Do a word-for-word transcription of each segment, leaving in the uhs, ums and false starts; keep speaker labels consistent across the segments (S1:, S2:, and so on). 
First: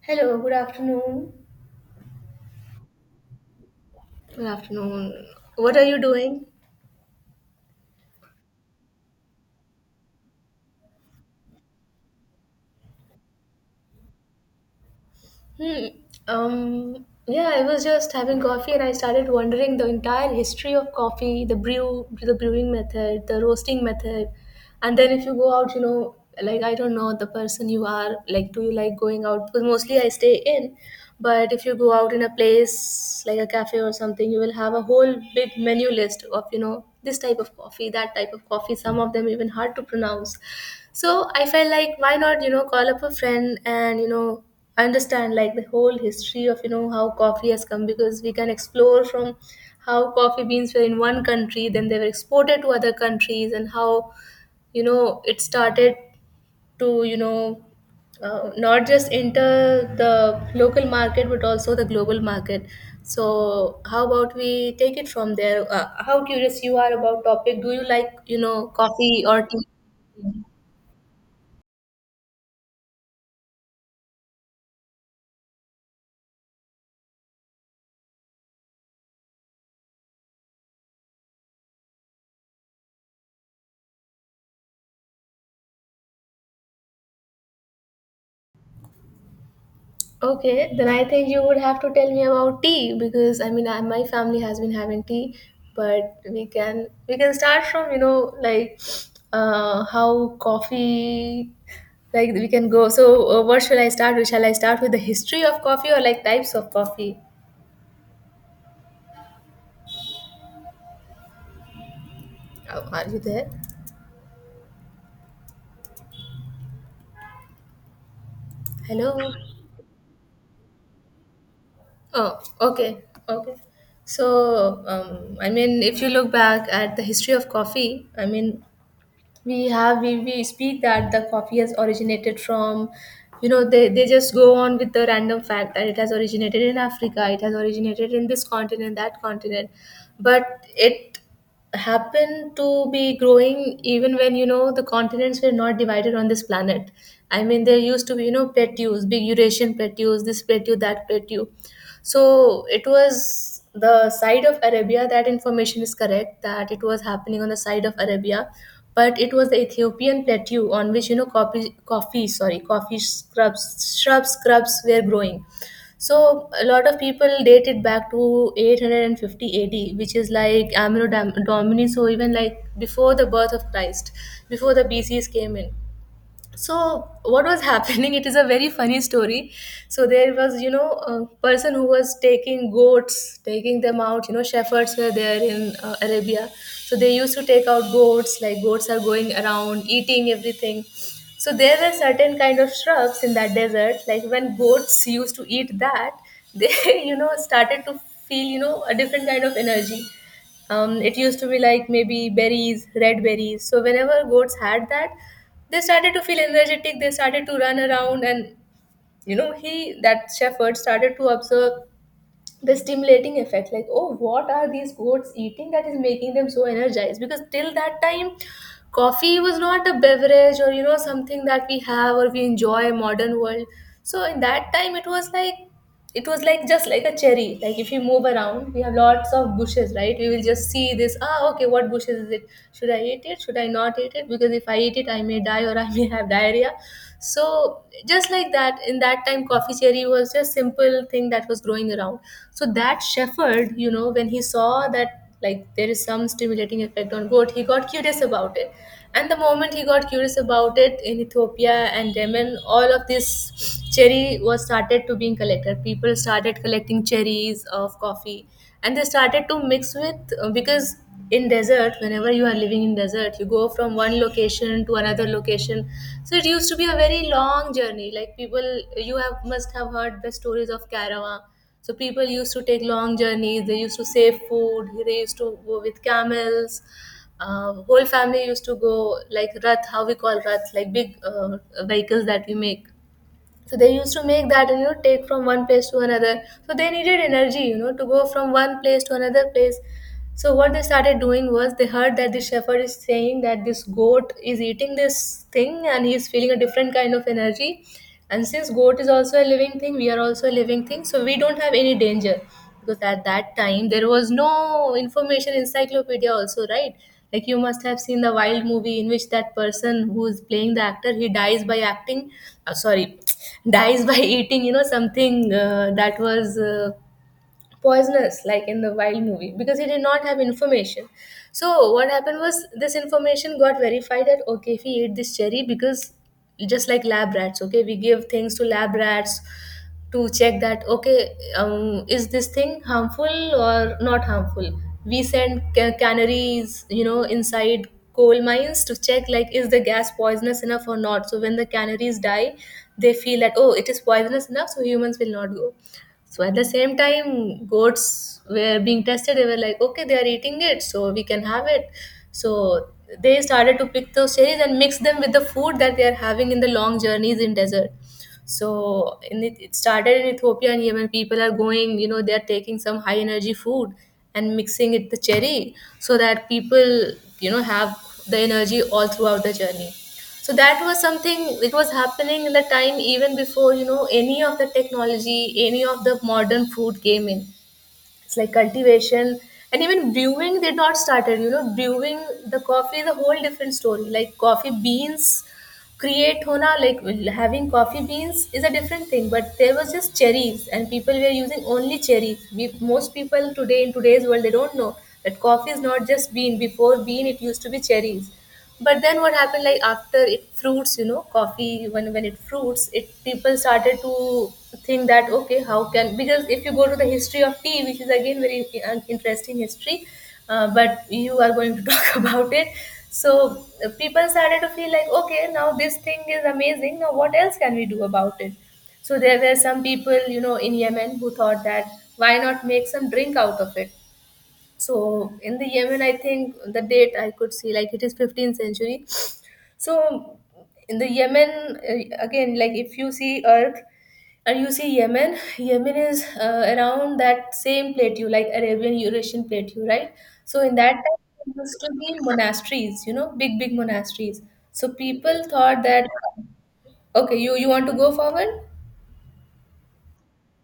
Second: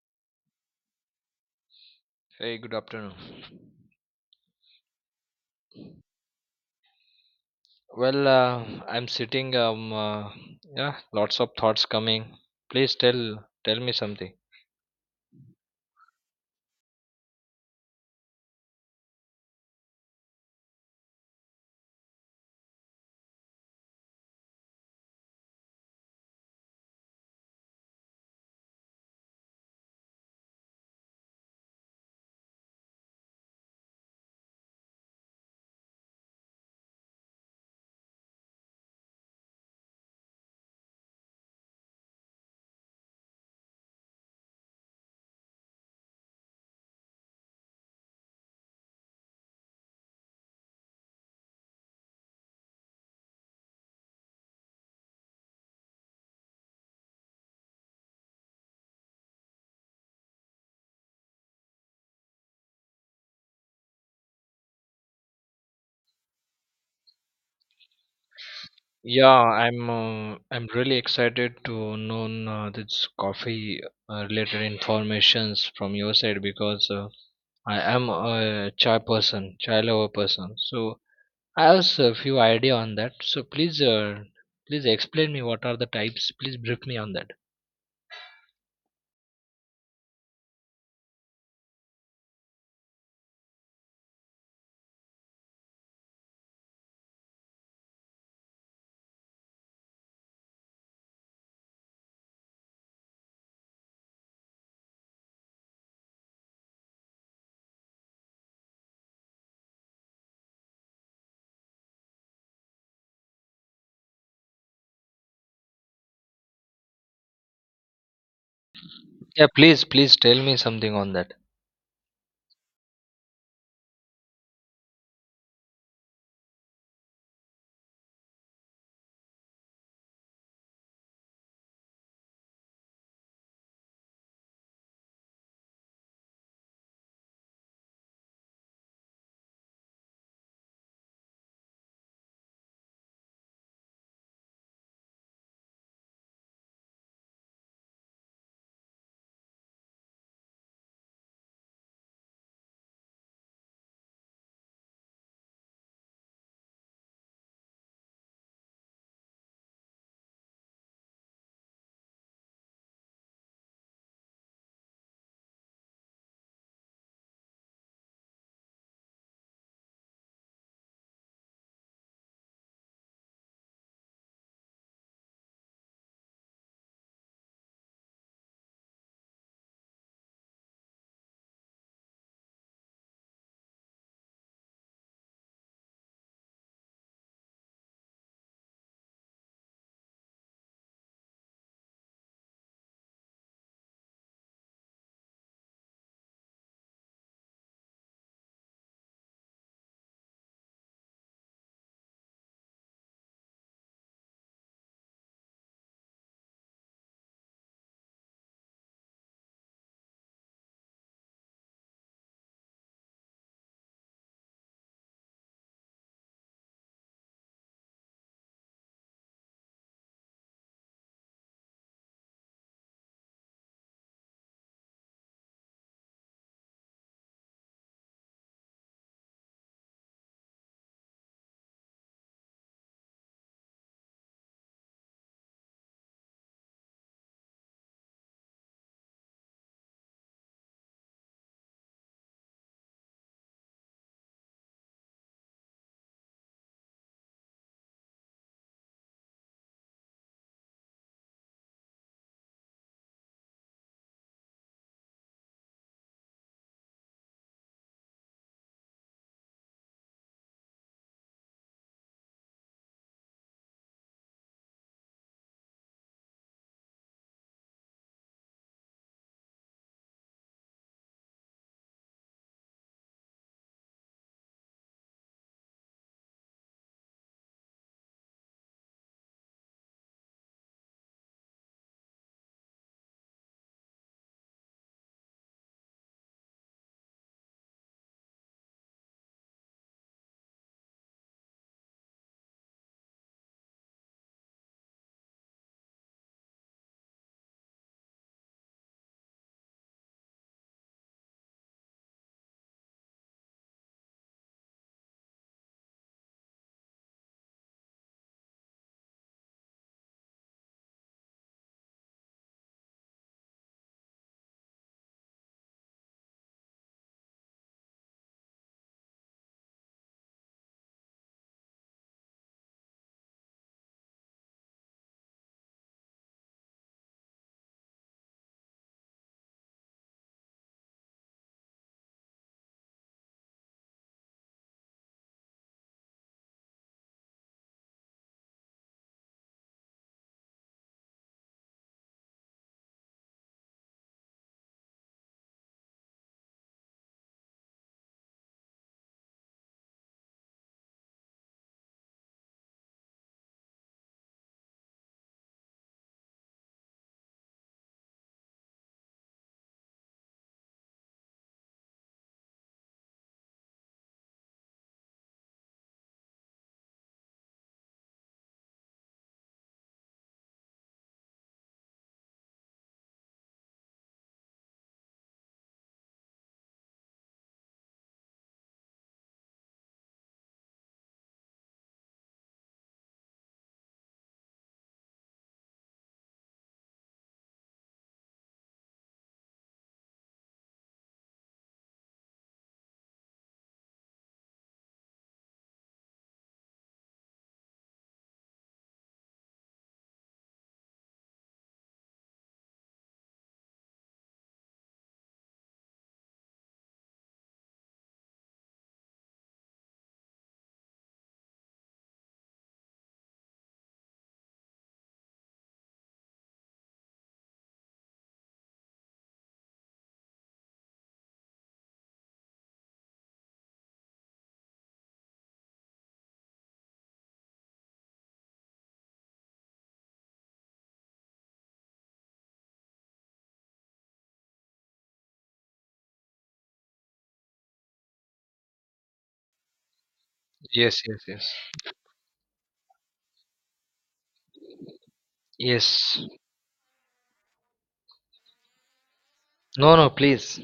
S1: Hello, good afternoon.
S2: Hey, good afternoon.
S1: Good afternoon. What are you doing?
S2: Well, uh, I'm sitting. Um, uh, yeah, lots of thoughts coming. Please tell tell me something.
S1: Hmm. Um. Yeah, I was just having coffee and I started wondering the entire history of coffee, the brew, the brewing method, the roasting method. And then if you go out, you know, like I don't know the person you are. Like, do you like going out? Because mostly I stay in, but if you go out in a place like a cafe or something, you will have a whole big menu list of you know this type of coffee, that type of coffee. Some of them even hard to pronounce. So I felt like why not, you know, call up a friend and, you know, understand like the whole history of, you know, how coffee has come, because we can explore from how coffee beans were in one country, then they were exported to other countries and how, you know, it started to, you know, uh, not just enter the local market but also the global market. So how about we take it from there? Uh, how curious you are about topic? Do you like, you know, coffee
S2: Yeah,
S1: or tea?
S2: I'm uh, I'm really excited to know uh, this coffee uh, related informations from your side because uh, I am a chai person, chai lover person. So I have a few idea on that. So please, uh, please explain me what are the types. Please brief me on that.
S1: Okay, then I think you would have to tell me about tea because I mean I, my family has been having tea. But we can we can start from you know like uh, how coffee, like we can go. So uh, what shall I start with? Shall I start with the history of coffee or like types of coffee? Oh, are you there? Hello.
S2: Yeah, please, please tell me something on that.
S1: Oh, okay, okay. So, um, I mean, if you look back at the history of coffee, I mean, we have we, we speak that the coffee has originated from, you know they, they just go on with the random fact that it has originated in Africa, it has originated in this continent, that continent, but it happened to be growing even when, you know the continents were not divided on this planet. I mean, there used to be, you know plateaus, big Eurasian plateaus, this plateau, that plateau. So it was the side of Arabia, that information is correct, that it was happening on the side of Arabia, but it was the Ethiopian plateau on which, you know, coffee, coffee sorry, coffee scrubs, shrubs, scrubs were growing. So a lot of people date it back to eight hundred fifty A D, which is like Amino Dom- Domini, so even like before the birth of Christ, before the B Cs came in. So what was happening, it is a very funny story. So there was, you know a person who was taking goats, taking them out, you know shepherds were there in uh, Arabia. So they used to take out goats, like goats are going around eating everything. So there were certain kind of shrubs in that desert, like when goats used to eat that, they you know started to feel, you know a different kind of energy. um, it used to be like maybe berries, red berries. So whenever goats had that, they started to feel energetic, they started to run around, and you know he, that shepherd, started to observe the stimulating effect, like oh, what are these goats eating that is making them so energized? Because till that time, coffee was not a beverage or, you know something that we have or we enjoy modern world. So in that time, it was like, it was like just like a cherry. Like if you move around, we have lots of bushes, right? We will just see this, ah okay, what bushes is it, should I eat it, should I not eat it, because if I eat it I may die or I probably have diarrhea. So just like that, in that time coffee cherry was just simple thing that was growing around. So that shepherd, you know when he saw that, like there is some stimulating effect on goat, he got curious about it. And the moment he got curious about it, in Ethiopia and Yemen, all of this cherry was started to being collected, people started collecting cherries of coffee. And they started to mix with, uh, because in desert, whenever you are living in desert, you go from one location to another location. So it used to be a very long journey, like people, you have must have heard the stories of caravan. So people used to take long journeys, they used to save food, they used to go with camels. Uh, whole family used to go, like rath, how we call rath, like big uh, vehicles that we make. So they used to make that, and you know take from one place to another. So they needed energy, you know to go from one place to another place. So what they started doing was, they heard that the shepherd is saying that this goat is eating this thing and he is feeling a different kind of energy. And since goat is also a living thing, we are also a living thing, so we don't have any danger. Because at that time there was no information encyclopedia also, right? Like you must have seen the wild movie in which that person who is playing the actor, he dies by acting, uh, sorry, dies by eating, you know something, uh, that was uh, poisonous, like in the wild movie, because he did not have information. So what happened was, this information got verified that okay, if he ate this cherry, because just like lab rats, okay, we give things to lab rats to check that, okay, um, is this thing harmful or not harmful. We send ca- canaries, you know inside coal mines to check like is the gas poisonous enough or not. So when the canaries die, they feel that oh, it is poisonous enough, so humans will not go. So at the same time, goats were being tested. They were like, okay, they are eating it, so we can have it. So they started to pick those cherries and mix them with the food that they are having in the long journeys in desert. So in it, it started in Ethiopia and Yemen. People are going, you know, they are taking some high energy food and mixing it with cherry so that people, you know, have the energy all throughout the journey. So that was something, it was happening in the time even before, you know, any of the technology, any of the modern food came in. It's like cultivation, and even brewing they not started, you know, brewing the coffee is a whole different story. Like coffee beans create hona, like having coffee beans is a different thing, but there was just cherries and people were using only cherries. We, most people today in today's world they don't know that coffee is not just bean, before bean it used to be cherries. But then what happened, like after it fruits, you know coffee, when when it fruits it, people started to think that okay, how can, because if you go to the history of tea, which is again very uh, interesting history, uh, but you are going to talk about it. So uh, people started to feel like, okay, now this thing is amazing. Now what else can we do about it? So there were some people, you know, in Yemen who thought that why not make some drink out of it? So in the Yemen, I think the date I could see like it is fifteenth century. So in the Yemen, uh, again, like if you see Earth and you see Yemen, Yemen is uh, around that same plateau, like Arabian Eurasian plateau, right? So in that
S2: Yes, yes,
S1: time,
S2: yes.
S1: it used to be monasteries, you know, big big monasteries. So people thought that
S2: Yes.
S1: okay, you you want to go forward?
S2: No, no, please.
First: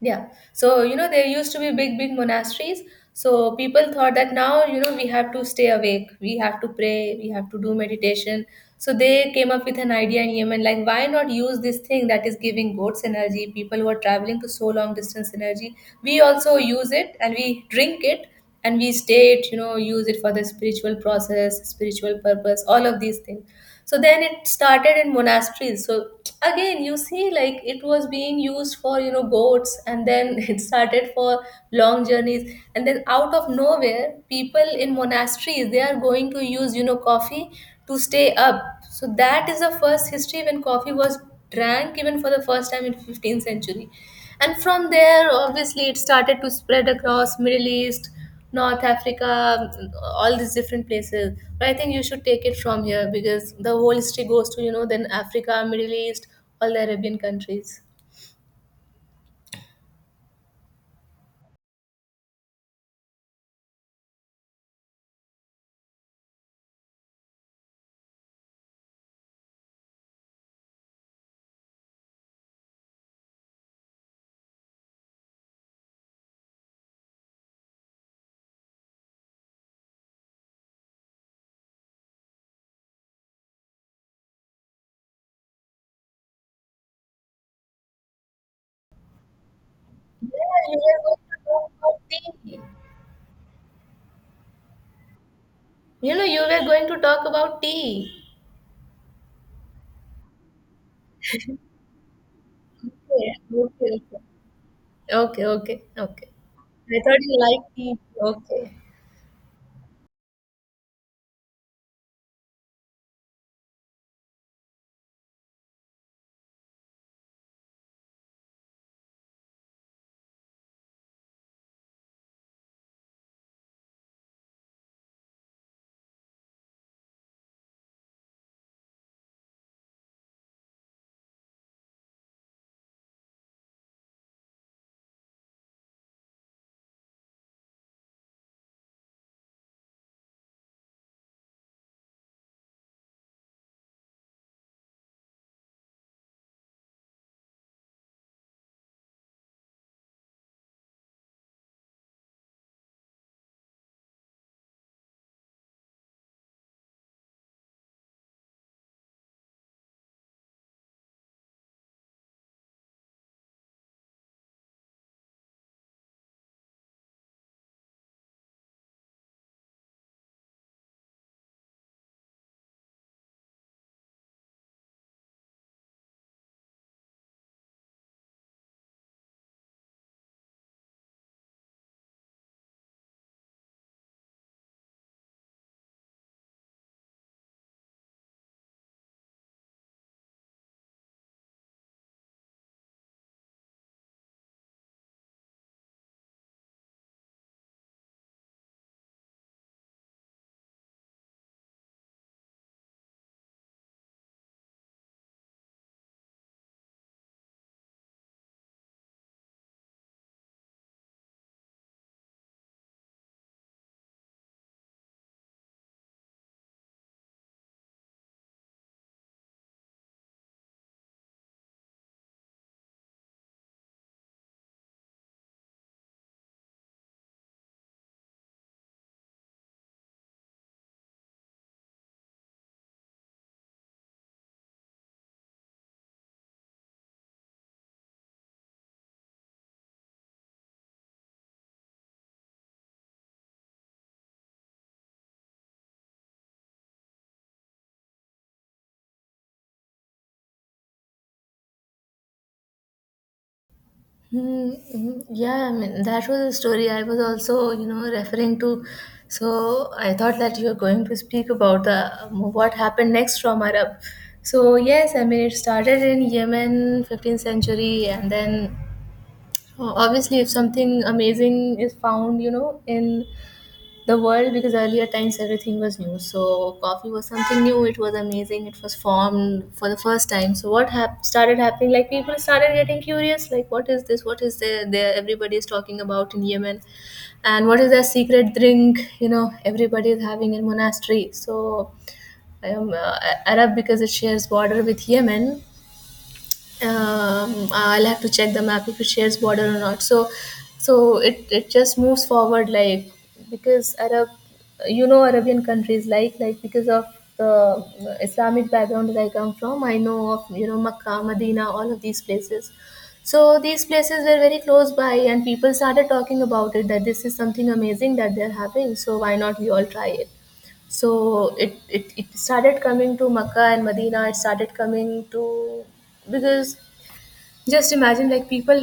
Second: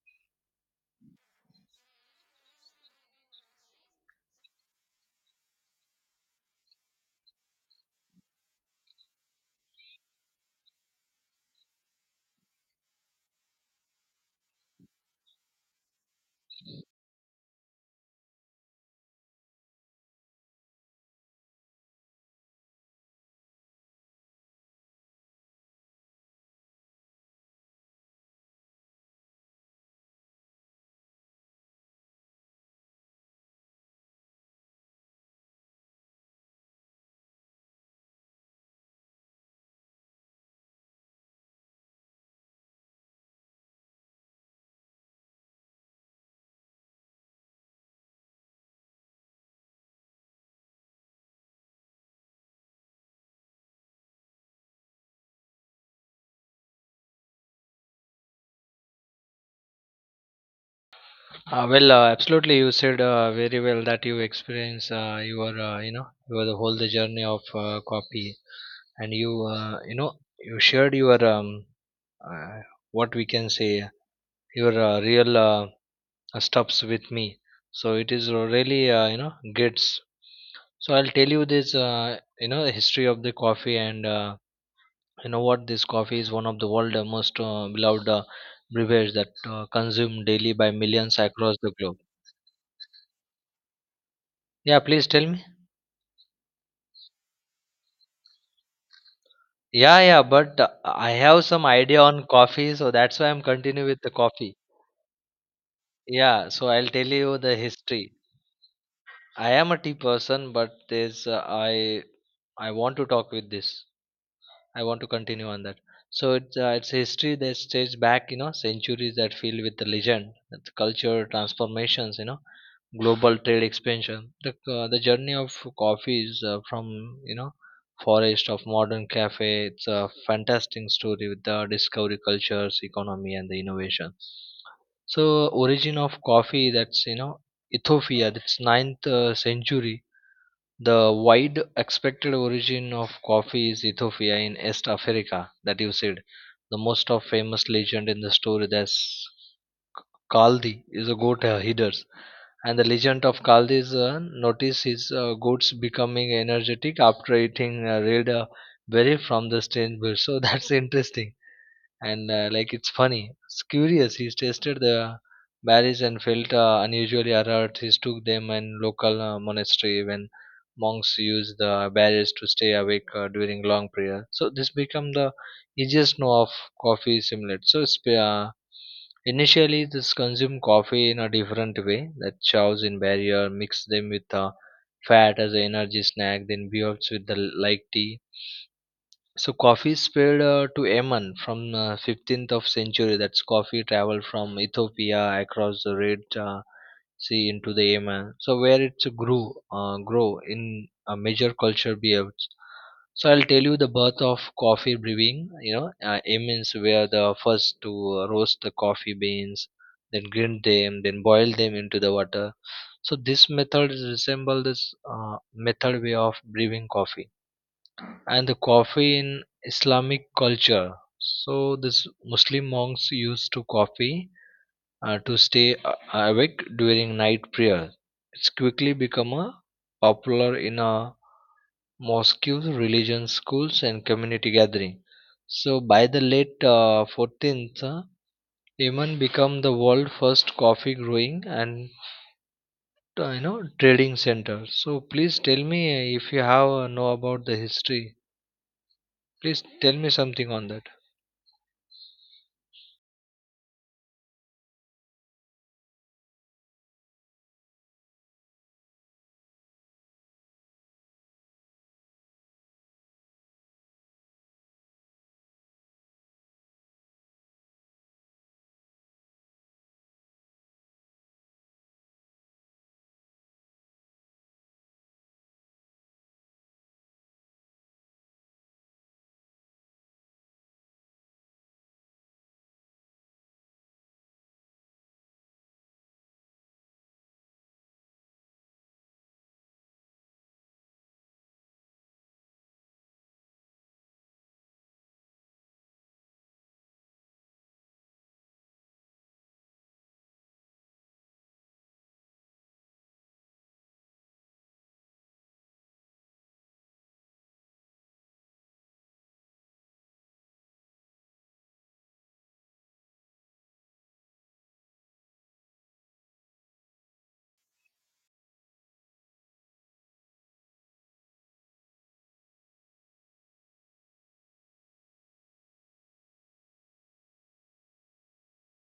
S1: Yeah. So, you know, there used to be big, big monasteries. So people thought that now, you know, we have to stay awake, we have to pray, we have to do meditation. So they came up with an idea in Yemen, like why not use this thing that is giving goats energy? People who are traveling to so long distance energy, we also use it and we drink it, and we stay it, you know use it for the spiritual process, spiritual purpose, all of these things. So then it started in monasteries. So again you see, like it was being used for, you know goats, and then it started for long journeys, and then out of nowhere people in monasteries they are going to use, you know coffee to stay up. So that is the first history when coffee was drank even for the first time in fifteenth century. And from there obviously it started to spread across Middle East, North Africa, mm, all these different places. But I think you should take it from here because the whole history goes to, you know, then Africa, Middle East, all the Arabian countries.
S2: Uh, well, uh, absolutely. You said uh, very well that you experience uh, your, uh, you know, your the whole the journey of uh, copy, and you, uh, you know, you shared your um, uh, what we can say your uh, real uh, stops with me. So it is really, uh, you know, gets. So I'll tell you this, uh, you know, the history of the coffee and. Uh, You know what, this coffee is one of the world's most uh, beloved uh, beverages that uh, consumed
S1: Yeah,
S2: daily by
S1: you were
S2: millions
S1: going to
S2: across the
S1: talk
S2: globe.
S1: about tea.
S2: Yeah, please tell me.
S1: You know, you were going to talk about tea.
S2: Yeah, yeah but uh, I have some idea on coffee, so that's why I'm
S1: Okay,
S2: continuing
S1: okay,
S2: with the
S1: okay.
S2: coffee.
S1: Okay, okay, okay.
S2: Yeah, so I'll
S1: I
S2: tell
S1: thought you
S2: you the
S1: liked tea.
S2: history.
S1: Okay.
S2: I am a tea person, but there's uh, I I want to talk with this. I want to continue on that. So it's uh, it's a history that stays back, you know, centuries that filled with the legend, the culture transformations, you know, global trade expansion. The uh, the journey of coffee is uh, from you know forest of modern cafe. It's a fantastic story with the discovery, cultures, economy, and the innovation. So origin of coffee, that's you know Ethiopia. That's ninth uh, century, the wide expected origin of coffee is Ethiopia in East Africa, that you said. The most of famous legend in the story, that's Kaldi is a goat uh, herder. And the legend of Kaldi is uh, notice his uh, goats becoming energetic after eating uh, red uh, berry from the strange bush. So that's interesting. And uh, like it's funny, it's curious, he's tasted the berries and felt uh, unusually alert. He took them in local uh, monastery, when monks use the berries to stay awake uh, during long prayer. So this become the easiest know of coffee simulate. So it's, uh, initially this consume coffee in a different way, that chows in barrier mix them with uh, fat as an energy snack, then beers with the l- like tea. So coffee spread uh, to Yemen from uh, fifteenth of century. That's coffee traveled from Ethiopia across the Red uh, Sea into the Yemen. So where it grew, uh, grow in a major culture behaves. So I'll tell you the birth of coffee brewing. You know, uh, Yemens were the first to roast the coffee beans, then grind them, then boil them into the water. So this method resembles this uh, method way of brewing coffee, and the coffee in Islamic culture. So this Muslim monks used to coffee uh, to stay a- awake during night prayer. It's quickly become a popular in a mosques, religion schools, and community gathering. So by the late uh, fourteenth, uh, Yemen became the world first coffee growing and uh, you know trading center. So please tell me uh, if you have uh, know about the history. Please tell me something on that.
S1: Hmm, mhm. Yeah, I mean, that was a story I was also, you know, referring to. So I thought that you were going to speak about the um, what happened next from Arab. So yes, I mean, it started in Yemen, fifteenth century, and then uh, obviously, if something amazing is found, you know, in the world, because earlier times everything was new, so coffee was something new, it was amazing, it was formed for the first time. So what hap- started happening, like people started getting curious, like what is this, what is there there everybody is talking about in Yemen, and what is their secret drink, you know, everybody is having in monastery. So um, uh, Arab, because it shares border with Yemen, um, I'll have to check the map if it shares border or not. So, so it, it just moves forward, like because Arab, you know, Arabian countries, like like because of the Islamic background that I come from, I know of, you know, Makkah, Medina, all of these places. So these places were very close by, and people started talking about it that this is something amazing that they're having. So why not we all try it? So it, it, it started coming to Makkah and Medina. It started coming to, because just imagine like people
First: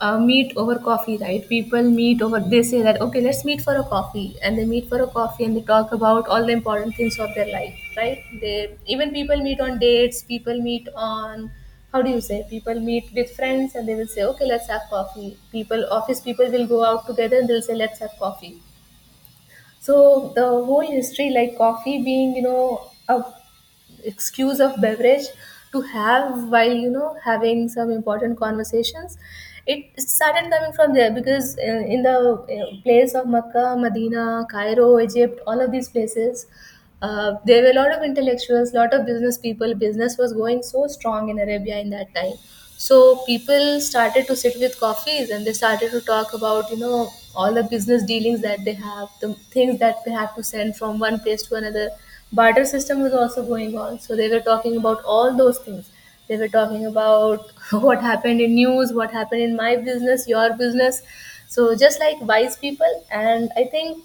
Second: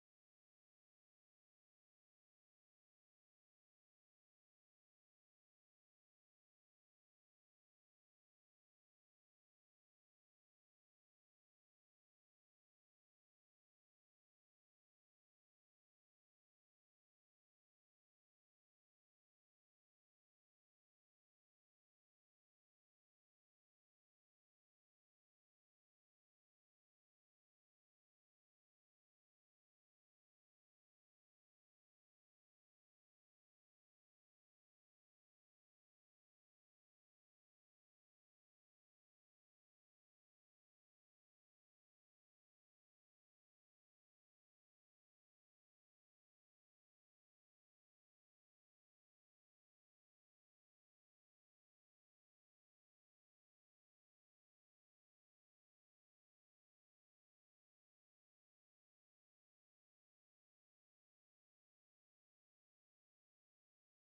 S1: uh, meet over coffee, right? People meet over, they say that okay, let's meet for a coffee, and they meet for a coffee, and they talk about all the important things of their life, right? They even, people meet on dates, people meet on, how do you say, people meet with friends and they will say okay let's have coffee, people office, people will go out together and they'll say let's have coffee. So the whole history, like coffee being, you know, a excuse of beverage to have while, you know, having some important conversations, it started coming from there. Because uh, in the uh, place of Mecca, Medina, Cairo, Egypt, all of these places, uh, there were a lot of intellectuals, lot of business people. Business was going so strong in Arabia in that time. So people started to sit with coffees and they started to talk about, you know, all the business dealings that they have, the things that they have to send from one place to another. Barter system was also going on. So they were talking about all those things. They were talking about what happened in news, what happened in my business, your business. So just like wise people. And I think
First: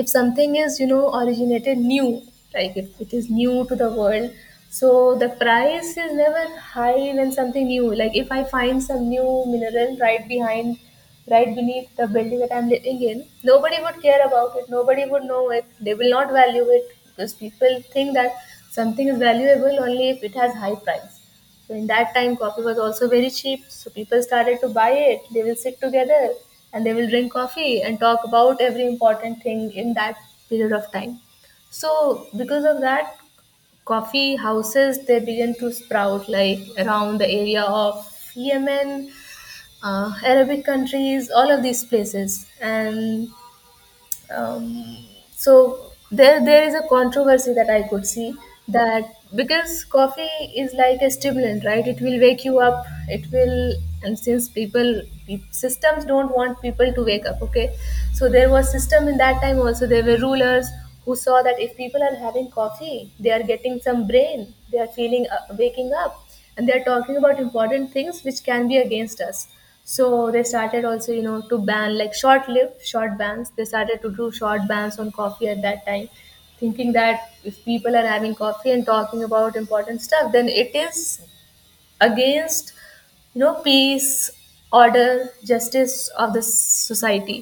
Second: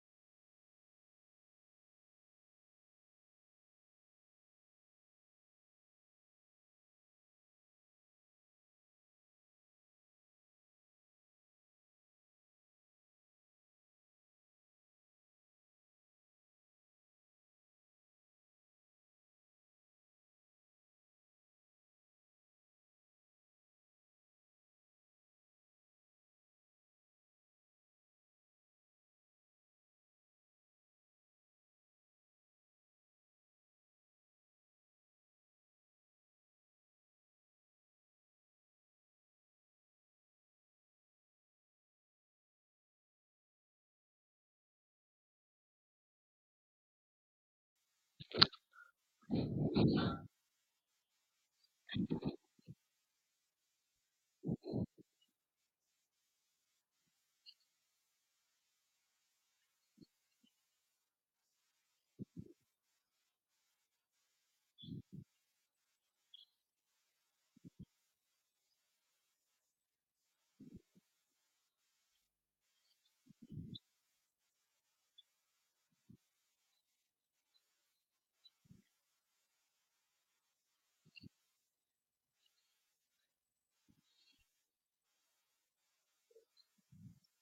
S1: if something is, you know, originated new, like if it is new to the world, so the price is never high when something new, like if I find some new mineral right behind, right beneath the building that I'm living in, nobody would care about it, nobody would know it, they will not value it, because people think that something is valuable only if it has high price. So in that time, coffee was also very cheap. So people started to buy it. They will sit together and they will drink coffee and talk about every important thing in that period of time. So because of that, coffee houses they began to sprout like around the area of Yemen, uh, Arabic countries, all of these places, and um, so there there is a controversy that I could see, that because coffee is like a stimulant, right? It will wake you up. It will, and since people pe- systems don't want people to wake up, okay? So there was system in that time also. There were rulers who saw that if people are having coffee, they are getting some brain. They are feeling uh, waking up and they're talking about important things which can be against us. So they started also, you know, to ban, like short lived, short bans, they started to do short bans on coffee at that time, thinking that if people are having coffee and talking about important stuff, then it is against, you know, peace, order, justice of the society.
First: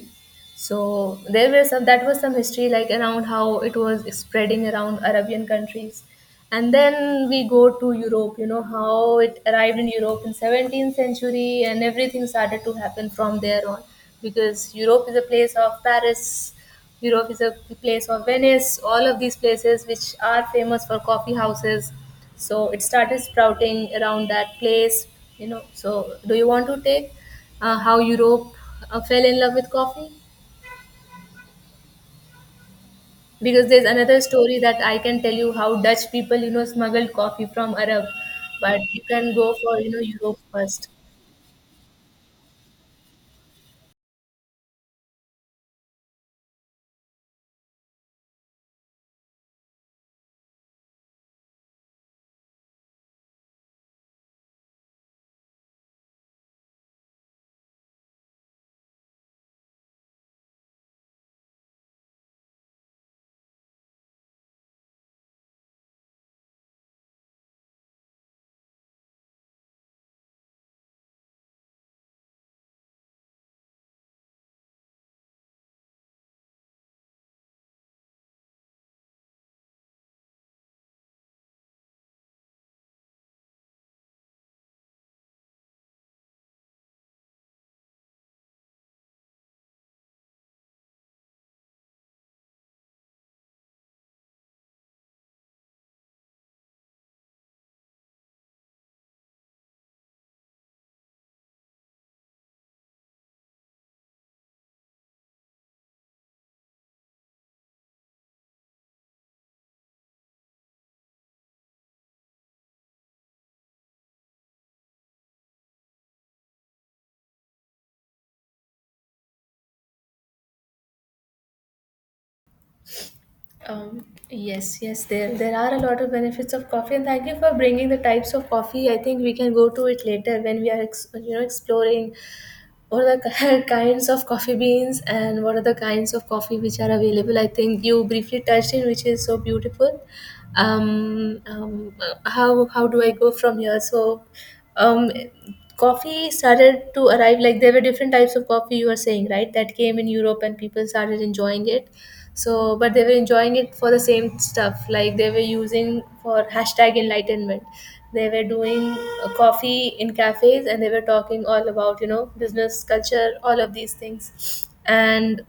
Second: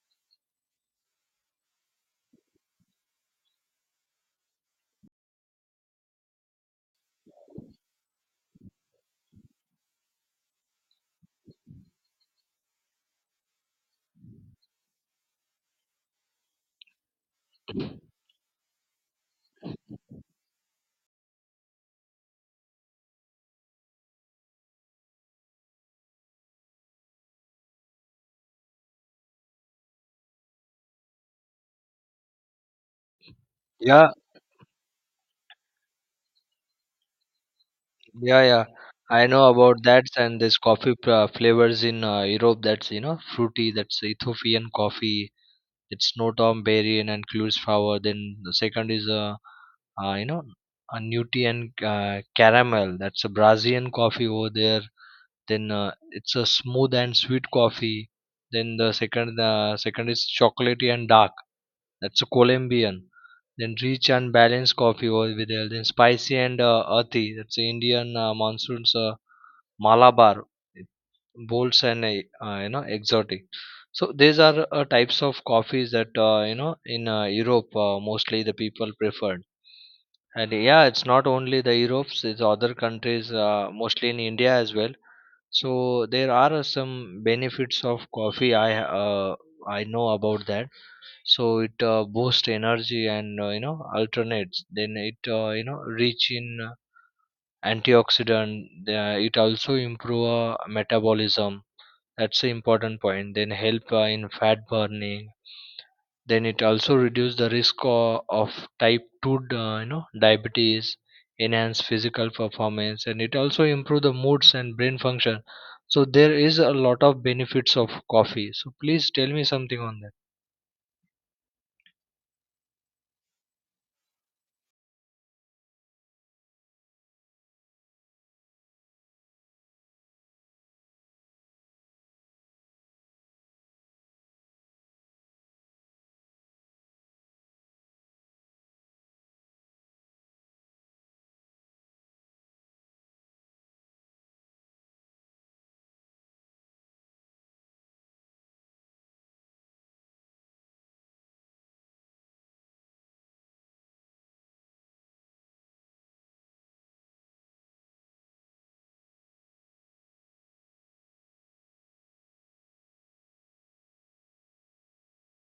S1: So there were some, that was some history like around how it was spreading around Arabian countries. And then we go to Europe, you know, how it arrived in Europe in seventeenth century and everything started to happen from there on, because Europe is a place of Paris, Europe is a place of Venice, all of these places which are famous for coffee houses. So it started sprouting around that place, you know. So do you want to take uh, how Europe uh, fell in love with coffee? Because there's
S2: Yeah.
S1: another story that I can tell you, how Dutch people, you know, smuggled coffee from Arab.
S2: Yeah, yeah.
S1: But you
S2: I
S1: can go
S2: know
S1: for,
S2: about
S1: you know,
S2: that.
S1: Europe
S2: And there's
S1: first.
S2: coffee uh, flavors in uh, Europe, that's you know fruity, that's Ethiopian coffee. It's Notom berry and includes flower. Then the second is uh, uh you know a Nutrian uh, caramel, that's a Brazilian coffee over there. Then uh, it's a smooth and sweet coffee. Then the second, uh, second is chocolatey and dark, that's a Colombian. Then rich and balanced coffee over there. Then spicy and uh, earthy, that's the Indian uh, monsoons. Uh, Malabar, bolds and uh, uh, you know exotic. So these are uh, types of coffees that uh, you know in uh, Europe uh, mostly the people preferred. And yeah, it's not only the Europe's; it's other countries, uh, mostly in India as well. So there are uh, some benefits of coffee. I uh, I know about that. So it uh, boosts energy and uh, you know alternates. Then it uh, you know rich in uh, antioxidant. Uh, it also improve uh, metabolism, that's the important point. Then help uh, in fat burning. Then it also reduce the risk uh, of type two d- uh, you know diabetes, enhance physical performance, and it also improve the moods and brain function. So there is a lot of benefits of coffee. So please tell me something on that.
S1: Um, yes, yes, there there are a lot of benefits of coffee, and thank you for bringing the types of coffee. I think we can go to it later when we are ex- you know, exploring what are the kinds of coffee beans and what are the kinds of coffee which are available. I think you briefly touched in, which is so beautiful. Um, um, uh, how how do I go from here? So, um, coffee started to arrive. Like there were different types of coffee. You were saying, right, that came in Europe and people started enjoying it. So but they were enjoying it for the same stuff, like they were using for hashtag #enlightenment, they were doing uh, coffee in cafes and they were talking all about, you know, business, culture, all of these things. And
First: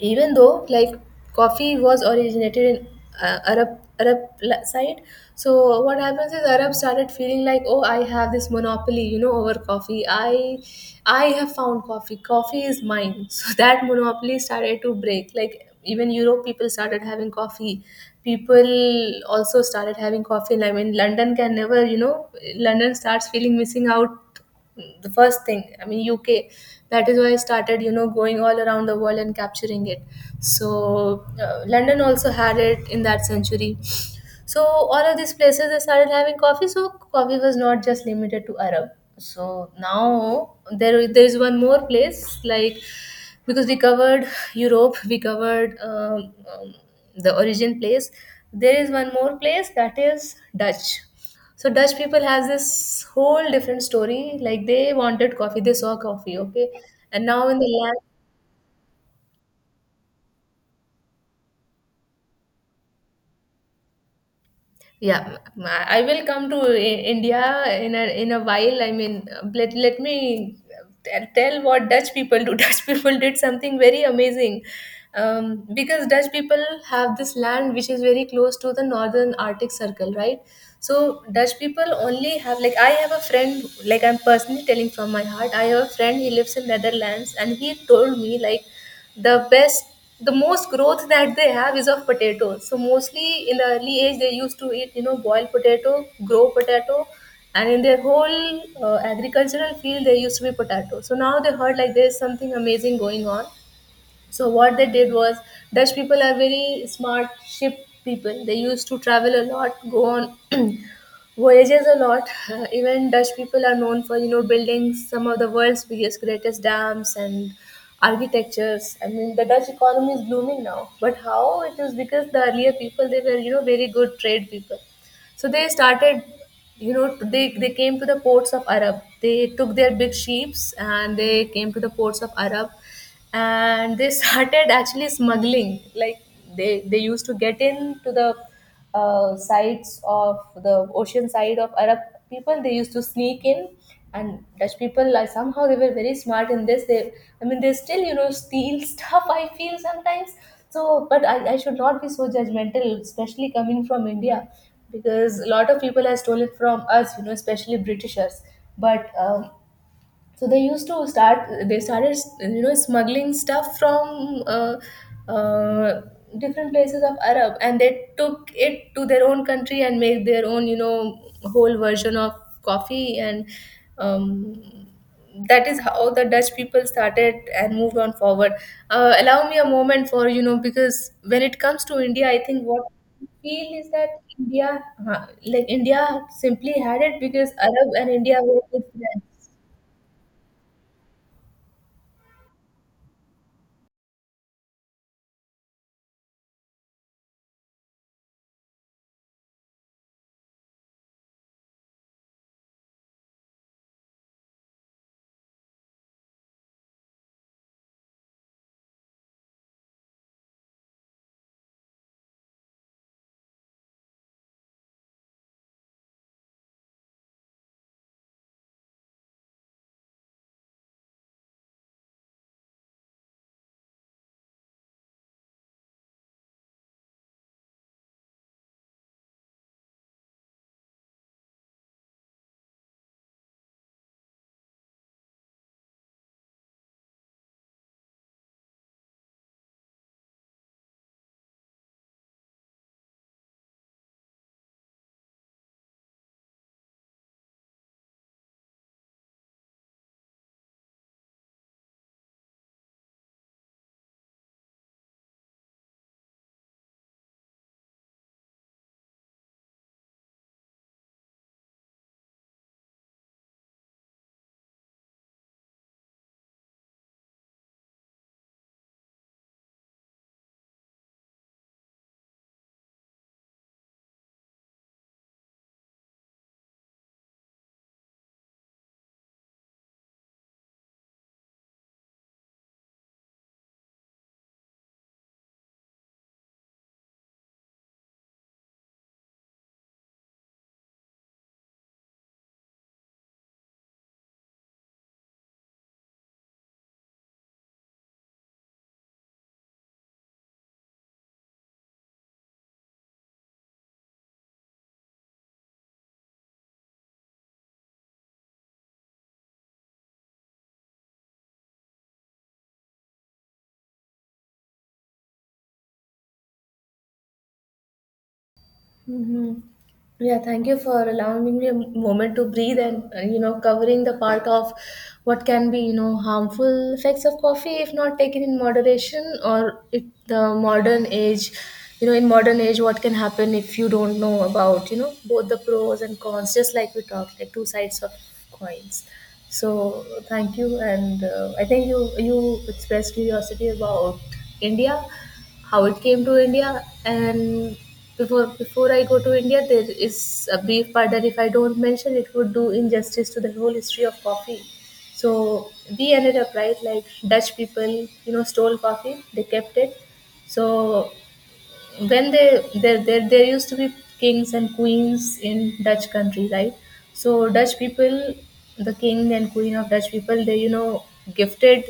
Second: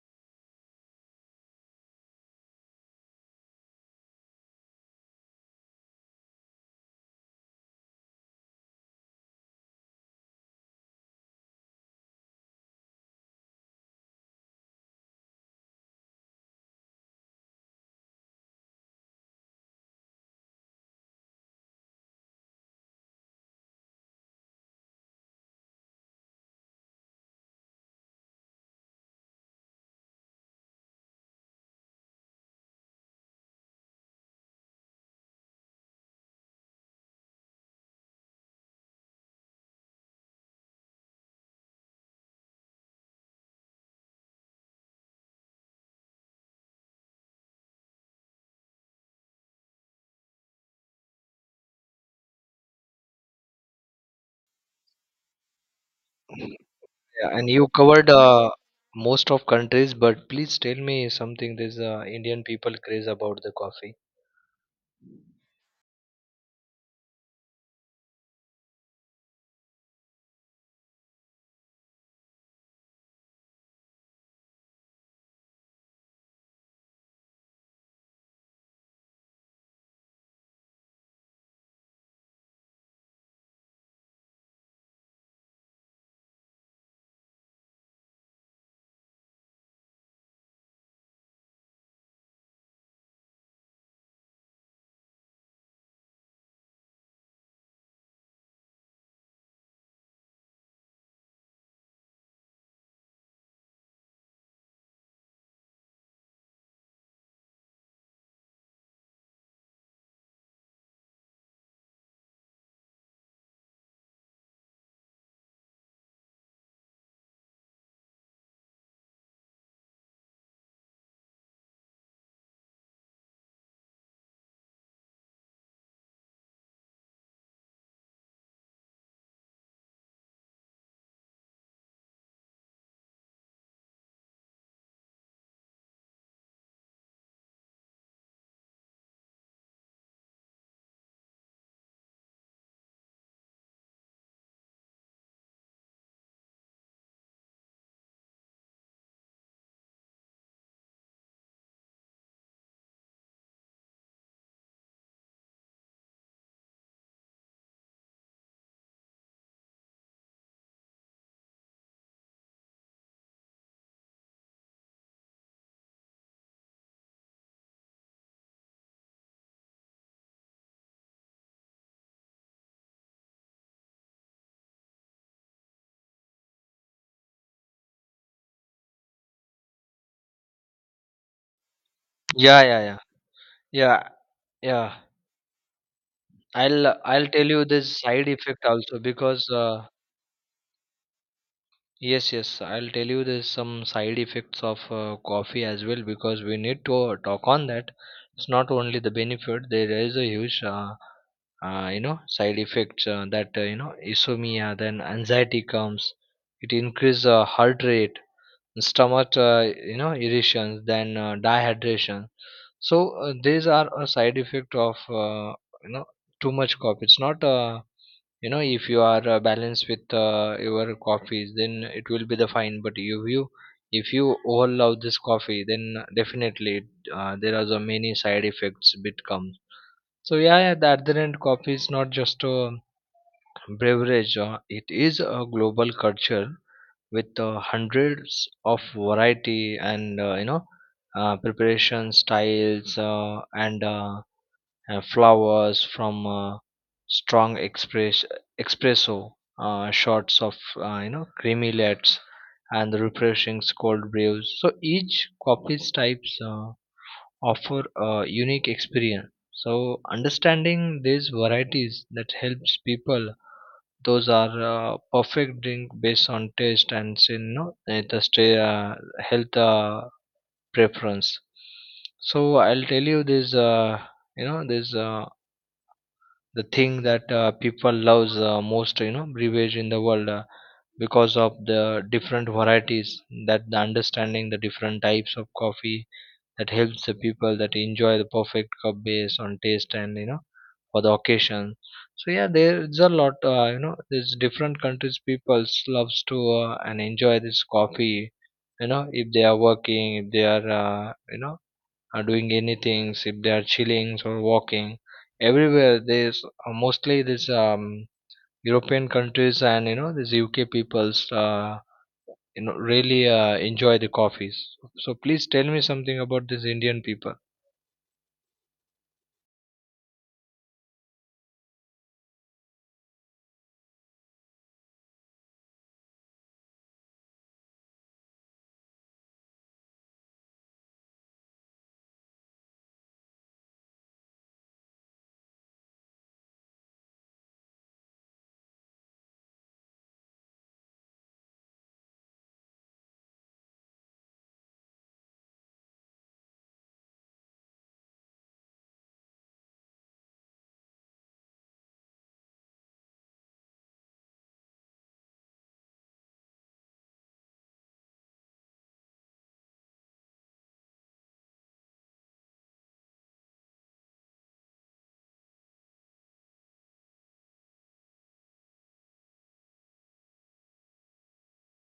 S1: even though, like, coffee was originated in uh, Arab, arab la- side. So what happens is Arab started feeling like, oh, I have this monopoly, you know, over coffee. I i have found coffee, coffee is mine. So that monopoly started to break, like even Europe, people started having coffee, people also started having coffee. And I mean, London can never, you know, London starts feeling missing out. The first thing i mean UK, that is why I started, you know, going all around the world and capturing it. So uh, London also had it in that century. So all of these places, they started having coffee. So coffee was not just limited to Arab. So now there there is one more place, like because we covered Europe, we covered um, um, the origin place. There is one more place that is Dutch. So Dutch people has this whole different story. Like they wanted coffee, they saw coffee, okay, and
S2: Yeah, and
S1: now in the
S2: you
S1: land.
S2: covered uh, most of countries, but please tell me something. There's uh, Indian people craze about the coffee.
S1: Yeah, m- I I will come to I- India in a in a while. I mean, let let me t- tell what Dutch people do. Dutch people did something very amazing, um, because Dutch people have this land which is very close to the northern Arctic Circle, right? So Dutch people only have, like, I have a friend, like I'm personally telling from my heart. I have a friend. He lives in Netherlands, and he told me like the best, the most growth that they have is of potatoes. So mostly in the early age, they used to eat, you know, boiled potato, grow potato, and in their whole uh, agricultural field there used to be potato. So now they heard like there's something amazing going on. So what they did was, Dutch people are very smart ship people. They used to travel a lot, go on voyages a lot. Uh, even Dutch people are known for, you know, building some of the world's biggest, greatest dams and architectures. I mean, the Dutch economy is blooming now, but how it is, because the earlier people, they were, you know, very good trade people. So they started, you know, they they came to the ports of Arab, they took their big ships, and they came to the ports of Arab, and they started actually smuggling, like they they used to get into the uh, sides of the ocean side of Arab, people, they used to sneak in. And Dutch people, like somehow they were very smart in this, they, I mean, they still, you know, steal stuff, I feel sometimes. So but I, I should not be so judgmental, especially coming from India, because a lot of people have stolen from us, you know, especially Britishers. But um, so they used to start. They started, you know, smuggling stuff from uh, uh, different places of Arab, and they took it to their own country and make their own, you know, whole version of coffee. And um, that is how the Dutch people started and moved on forward. Uh, allow me a moment for you know, because when it comes to India, I
S2: Yeah,
S1: think
S2: yeah,
S1: what
S2: yeah,
S1: I feel is
S2: yeah,
S1: that India,
S2: yeah.
S1: uh, like India, simply
S2: I'll
S1: had it
S2: I'll tell
S1: because
S2: you
S1: Arab
S2: this
S1: and
S2: side
S1: India were
S2: effect
S1: good
S2: also because
S1: friends.
S2: uh, yes, yes, I'll tell you there's some side effects of uh, coffee as well, because we need to talk on that. It's not only the benefit. There is a huge uh, uh, you know side effects uh, that uh, you know insomnia, then anxiety comes. It increases uh, heart rate, stomach uh, you know irritations, then uh, dehydration. So uh, these are a side effect of uh, you know too much coffee. It's not uh, you know, if you are uh, balanced with uh, your coffees, then it will be the fine, but if you, if you overlove this coffee, then definitely uh, there are the many side effects bit comes. So yeah, yeah, the other end, coffee is not just a beverage uh, it is a global culture with uh, hundreds of variety and uh, you know uh, preparation styles uh, and, uh, and flowers from uh, strong express espresso uh, shots of uh, you know creamy lets and the refreshing cold brews. So each coffee's types uh, offer a unique experience. So understanding these varieties, that helps people those are uh, perfect drink based on taste and say, you know eh, the stay, uh, health uh, preference. So I'll tell you this, uh, you know, this uh, the thing that uh, people loves uh, most, you know, beverage in the world uh, because of the different varieties, that the understanding the different types of coffee, that helps the people that enjoy the perfect cup based on taste and you know for the occasion. So yeah, there's a lot. Uh, you know, there's different countries people loves to uh, and enjoy this coffee. You know, if they are working, if they are uh, you know are doing anything, if they are chilling or walking, everywhere there's uh, mostly this um, European countries and you know these U K peoples. Uh, you know, really uh, enjoy the coffees. So please tell me something about these Indian people.
S1: Mm-hmm. Yeah, thank you for allowing me a moment to breathe and, uh, you know, covering the part of what can be, you know, harmful effects of coffee if not taken in moderation or it, the modern age, you know, in modern age, what can happen if you don't know about, you know, both the pros and cons, just like we talked, like two sides of coins. So thank you, and uh, I think you you expressed curiosity about India, how it came to India. And before before I go to India, there is a brief part that if I don't mention, it would do injustice to the whole history of coffee. So we ended up right, like Dutch people, you know, stole coffee, they kept it. So when they there there there used to be kings and queens in Dutch country, right? So Dutch people, the king and queen of Dutch people, they you know gifted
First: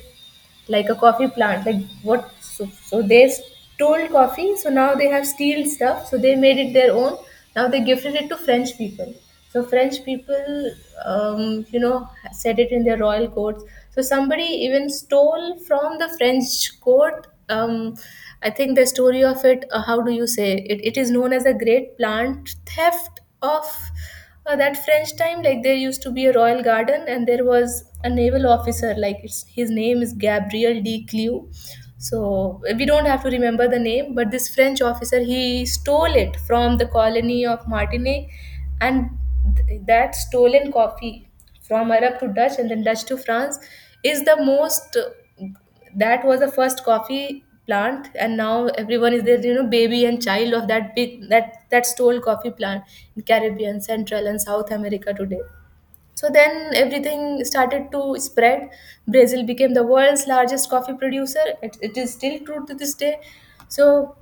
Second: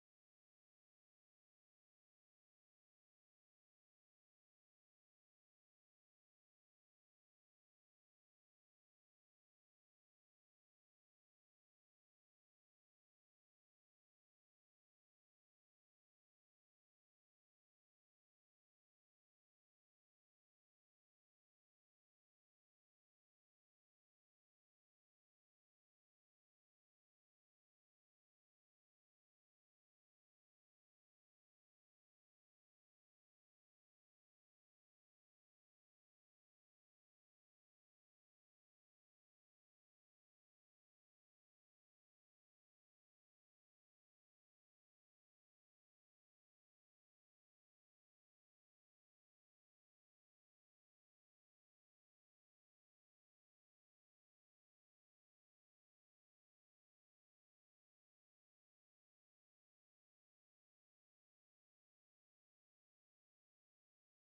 S1: like a coffee plant, like what? So, so they stole coffee, so now they have steel stuff, so they made it their own. Now they gifted it to French people. So French people, um, you know, said it in their royal courts. So somebody even stole from the French court um, I think the story of it, uh, how do you say it? It is known as a great plant theft of uh, that French time. Like there used to be a royal garden, and there was a naval officer. Like it's, his name is Gabriel de Clew. So we don't have to remember the name, but this French officer he stole it from the colony of Martinique, and th- that stolen coffee from Arab to Dutch and then Dutch to France is the most that was the first coffee plant, and now everyone is there, you know baby and child of that big, that that stole coffee plant, in Caribbean, Central, and South America today. So then everything started to spread. Brazil became the world's largest coffee producer. It, it is still true to this day. So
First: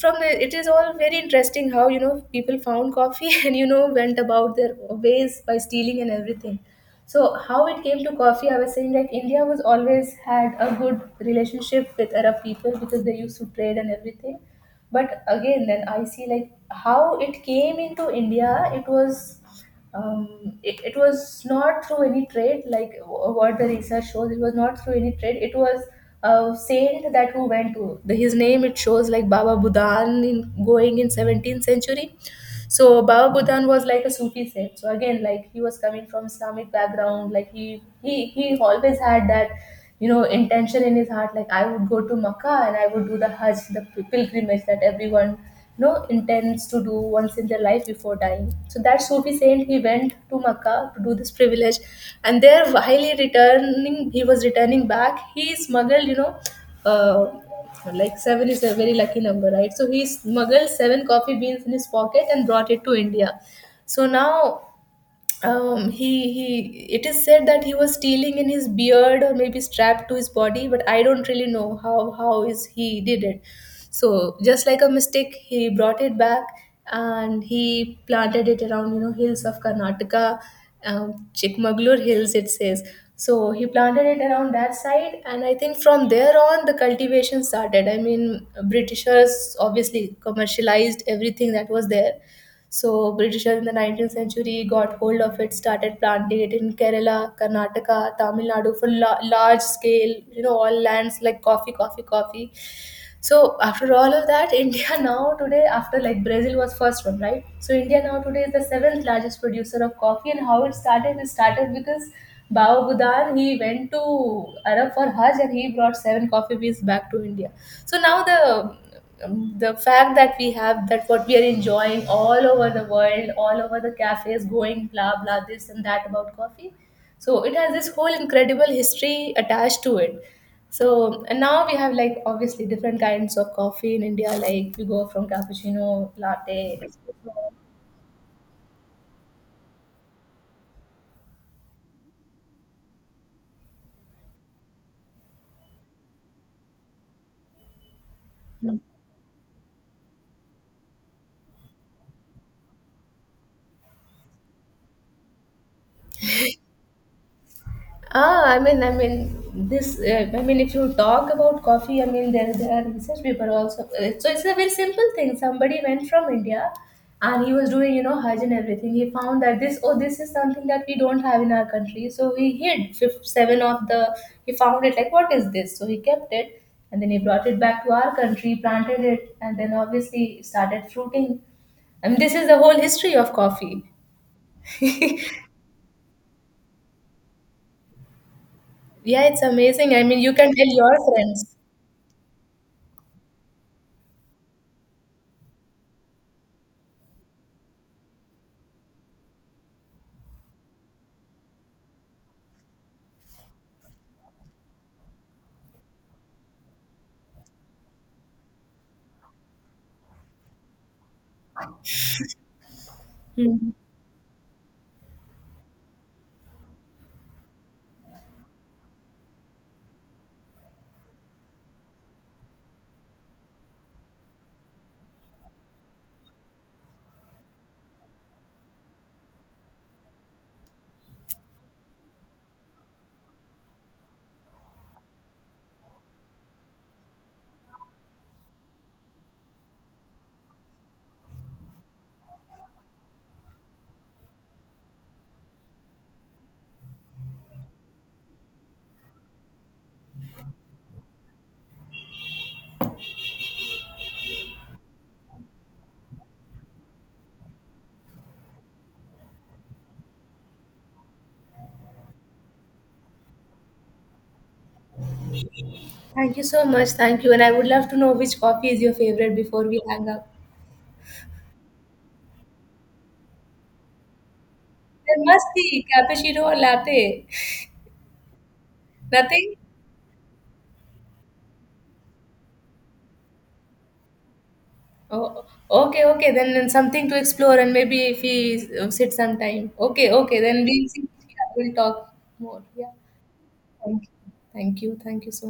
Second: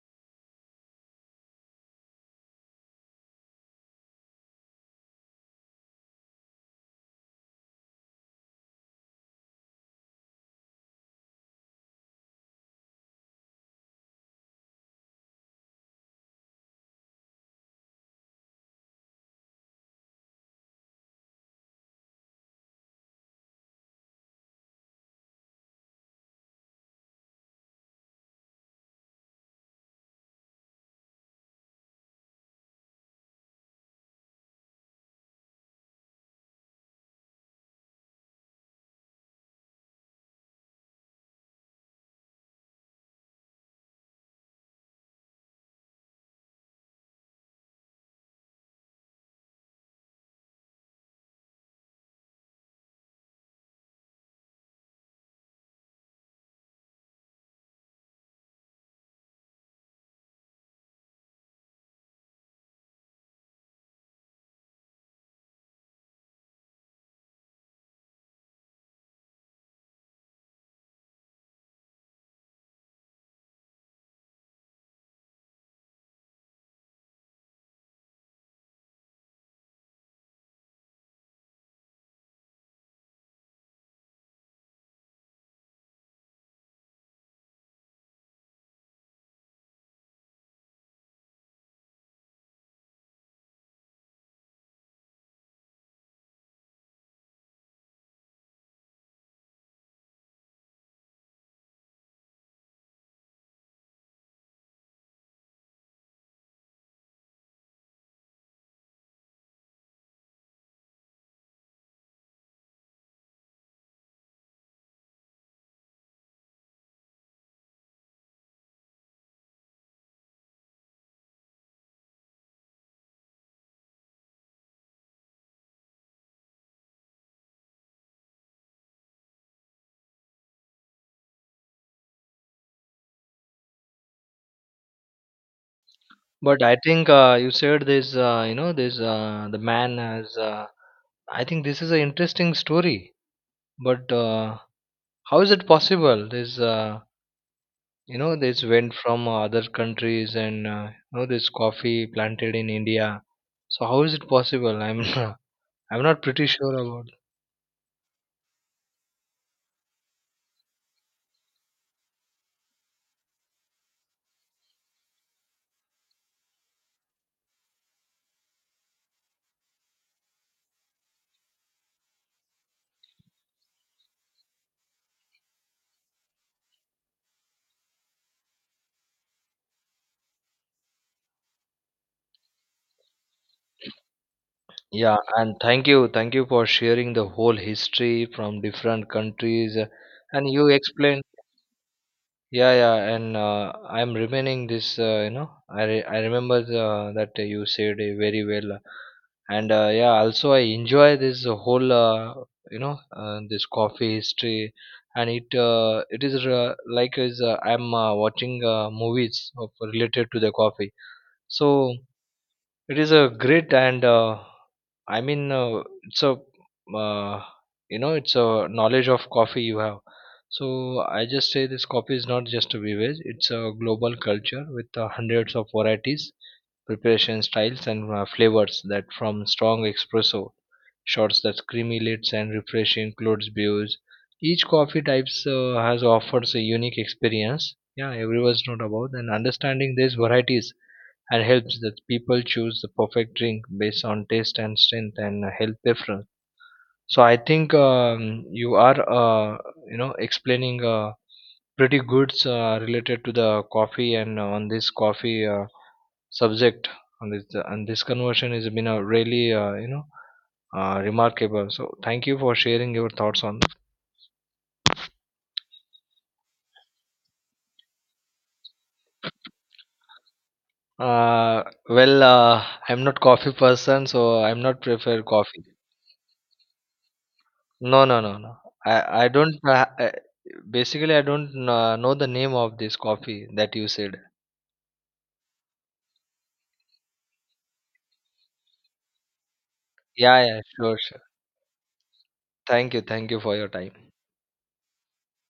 S1: from the, it is all very interesting how you know people found coffee and you know went about their ways by stealing and everything. So how it came to coffee, I was saying, like, India was always had a good relationship with Arab people because they used to trade and everything. But again, then I see like how it came into India, it was um, it, it was not through any trade. Like wh- what the research shows, it was not through any trade. It was a saint that who went to the, his name, it shows, like Baba Budan, in going in seventeenth century. So Baba Budhan was like a Sufi saint. So again, like he was coming from Islamic background, like he he he always had that, you know, intention in his heart, like I would go to Makkah and I would do the Hajj, the p- pilgrimage that everyone, you know intends to do once in their life before dying. So that Sufi saint, he went to Makkah to do this privilege, and there while he returning, he was returning back. He smuggled you know. Uh, like seven is a very lucky number, right? So he smuggled seven coffee beans in his pocket and brought it to India. So now, um he he it is said that he was stealing in his beard, or maybe strapped to his body, but I don't really know how how is he did it. So just like a mistake, he brought it back and he planted it around, you know hills of Karnataka, um, Chikmagalur hills, it says. So he planted it around that side, and I think from there on the cultivation started. I mean, Britishers obviously commercialized everything that was there. So Britishers in the nineteenth century got hold of it, started planting it in Kerala, Karnataka, Tamil Nadu for la- large scale, you know, all lands, like coffee, coffee, coffee. So after all of that, India now today, after like Brazil was first one, right? So India now today is the seventh largest producer of coffee. And how it started? It started because Bao Budan, he went to Arab for Hajj and he brought seven coffee beans back to India. So now the um, the fact that we have, that what we are enjoying all over the world, all over the cafes, going blah blah this and that about coffee. So it has this whole incredible history attached to it. So and now we have, like, obviously different kinds of coffee in India. Like we go from cappuccino,
S2: But I
S1: latte,
S2: think uh, you
S1: espresso.
S2: said this, uh, you know, this uh, the man has. Uh, I think this is an interesting story. But uh, how is it possible? This, uh, you know, this went from uh, other countries, and uh, you know this coffee planted in India. So how is it possible? I'm I'm not pretty sure about.
S1: Ah, I mean, I mean, this. Uh, I mean, if you talk about coffee, I mean, there there are research people also. uh, So it's a very simple thing. Somebody went from India, and he was doing, you know, Hajj and everything. He found that this, oh, this is something that we don't have in our country. So he hid fifth, seven of the. He found it like, what is this? So he kept it, and then he brought it back to our country, planted it, and then obviously started fruiting. I mean, this is the whole history of coffee.
S2: Yeah,
S1: Yeah,
S2: and thank you, thank you for sharing the whole history from different
S1: it's
S2: countries, uh,
S1: amazing. I mean, you can
S2: and
S1: tell
S2: you
S1: your
S2: explained.
S1: friends.
S2: Yeah, yeah, and uh, I'm remaining this. Uh, you know, I re- I remember uh, that you said it very well, uh, and uh, yeah, also I enjoy this whole uh, you know uh, this coffee history, and it uh, it is uh, like is uh, I'm uh, watching uh, movies of related to the coffee. So it is a
S1: Hmm.
S2: great and uh, I mean uh, it's a uh, you know it's a knowledge of coffee you have. So I just say this coffee is not just a beverage; it's a global culture with uh, hundreds of varieties, preparation styles, and uh, flavors that from strong espresso shots that stimulates and refreshing clothes views. Each coffee types uh, has offers a unique experience. Yeah, everyone's not about and understanding these varieties and helps that people choose the perfect drink based on taste and strength and uh, health preference. So I think um, you are uh, you know explaining uh, pretty good uh, related to the coffee and on this coffee uh, subject on this, and this conversion has been a really uh, you know uh, remarkable. So, thank you for sharing your thoughts on this.
S1: Thank you so much. Thank you. And I would love to know which coffee is your favorite before we hang up.
S2: Uh, well, uh, I'm not coffee person, so I'm not prefer
S1: There must
S2: coffee.
S1: be cappuccino or latte.
S2: No, no, no, no. I I don't.
S1: Nothing?
S2: Uh, uh, basically, I don't uh, know the name of this coffee that you said.
S1: Oh, okay, okay. Then, then something to explore, and maybe if we uh, sit sometime. Okay, okay.
S2: Yeah, yeah,
S1: Then we'll
S2: sure,
S1: see.
S2: sure.
S1: Yeah, we'll talk more. Yeah.
S2: Thank you, thank you for your time.
S1: Thank you. Thank you. Thank you so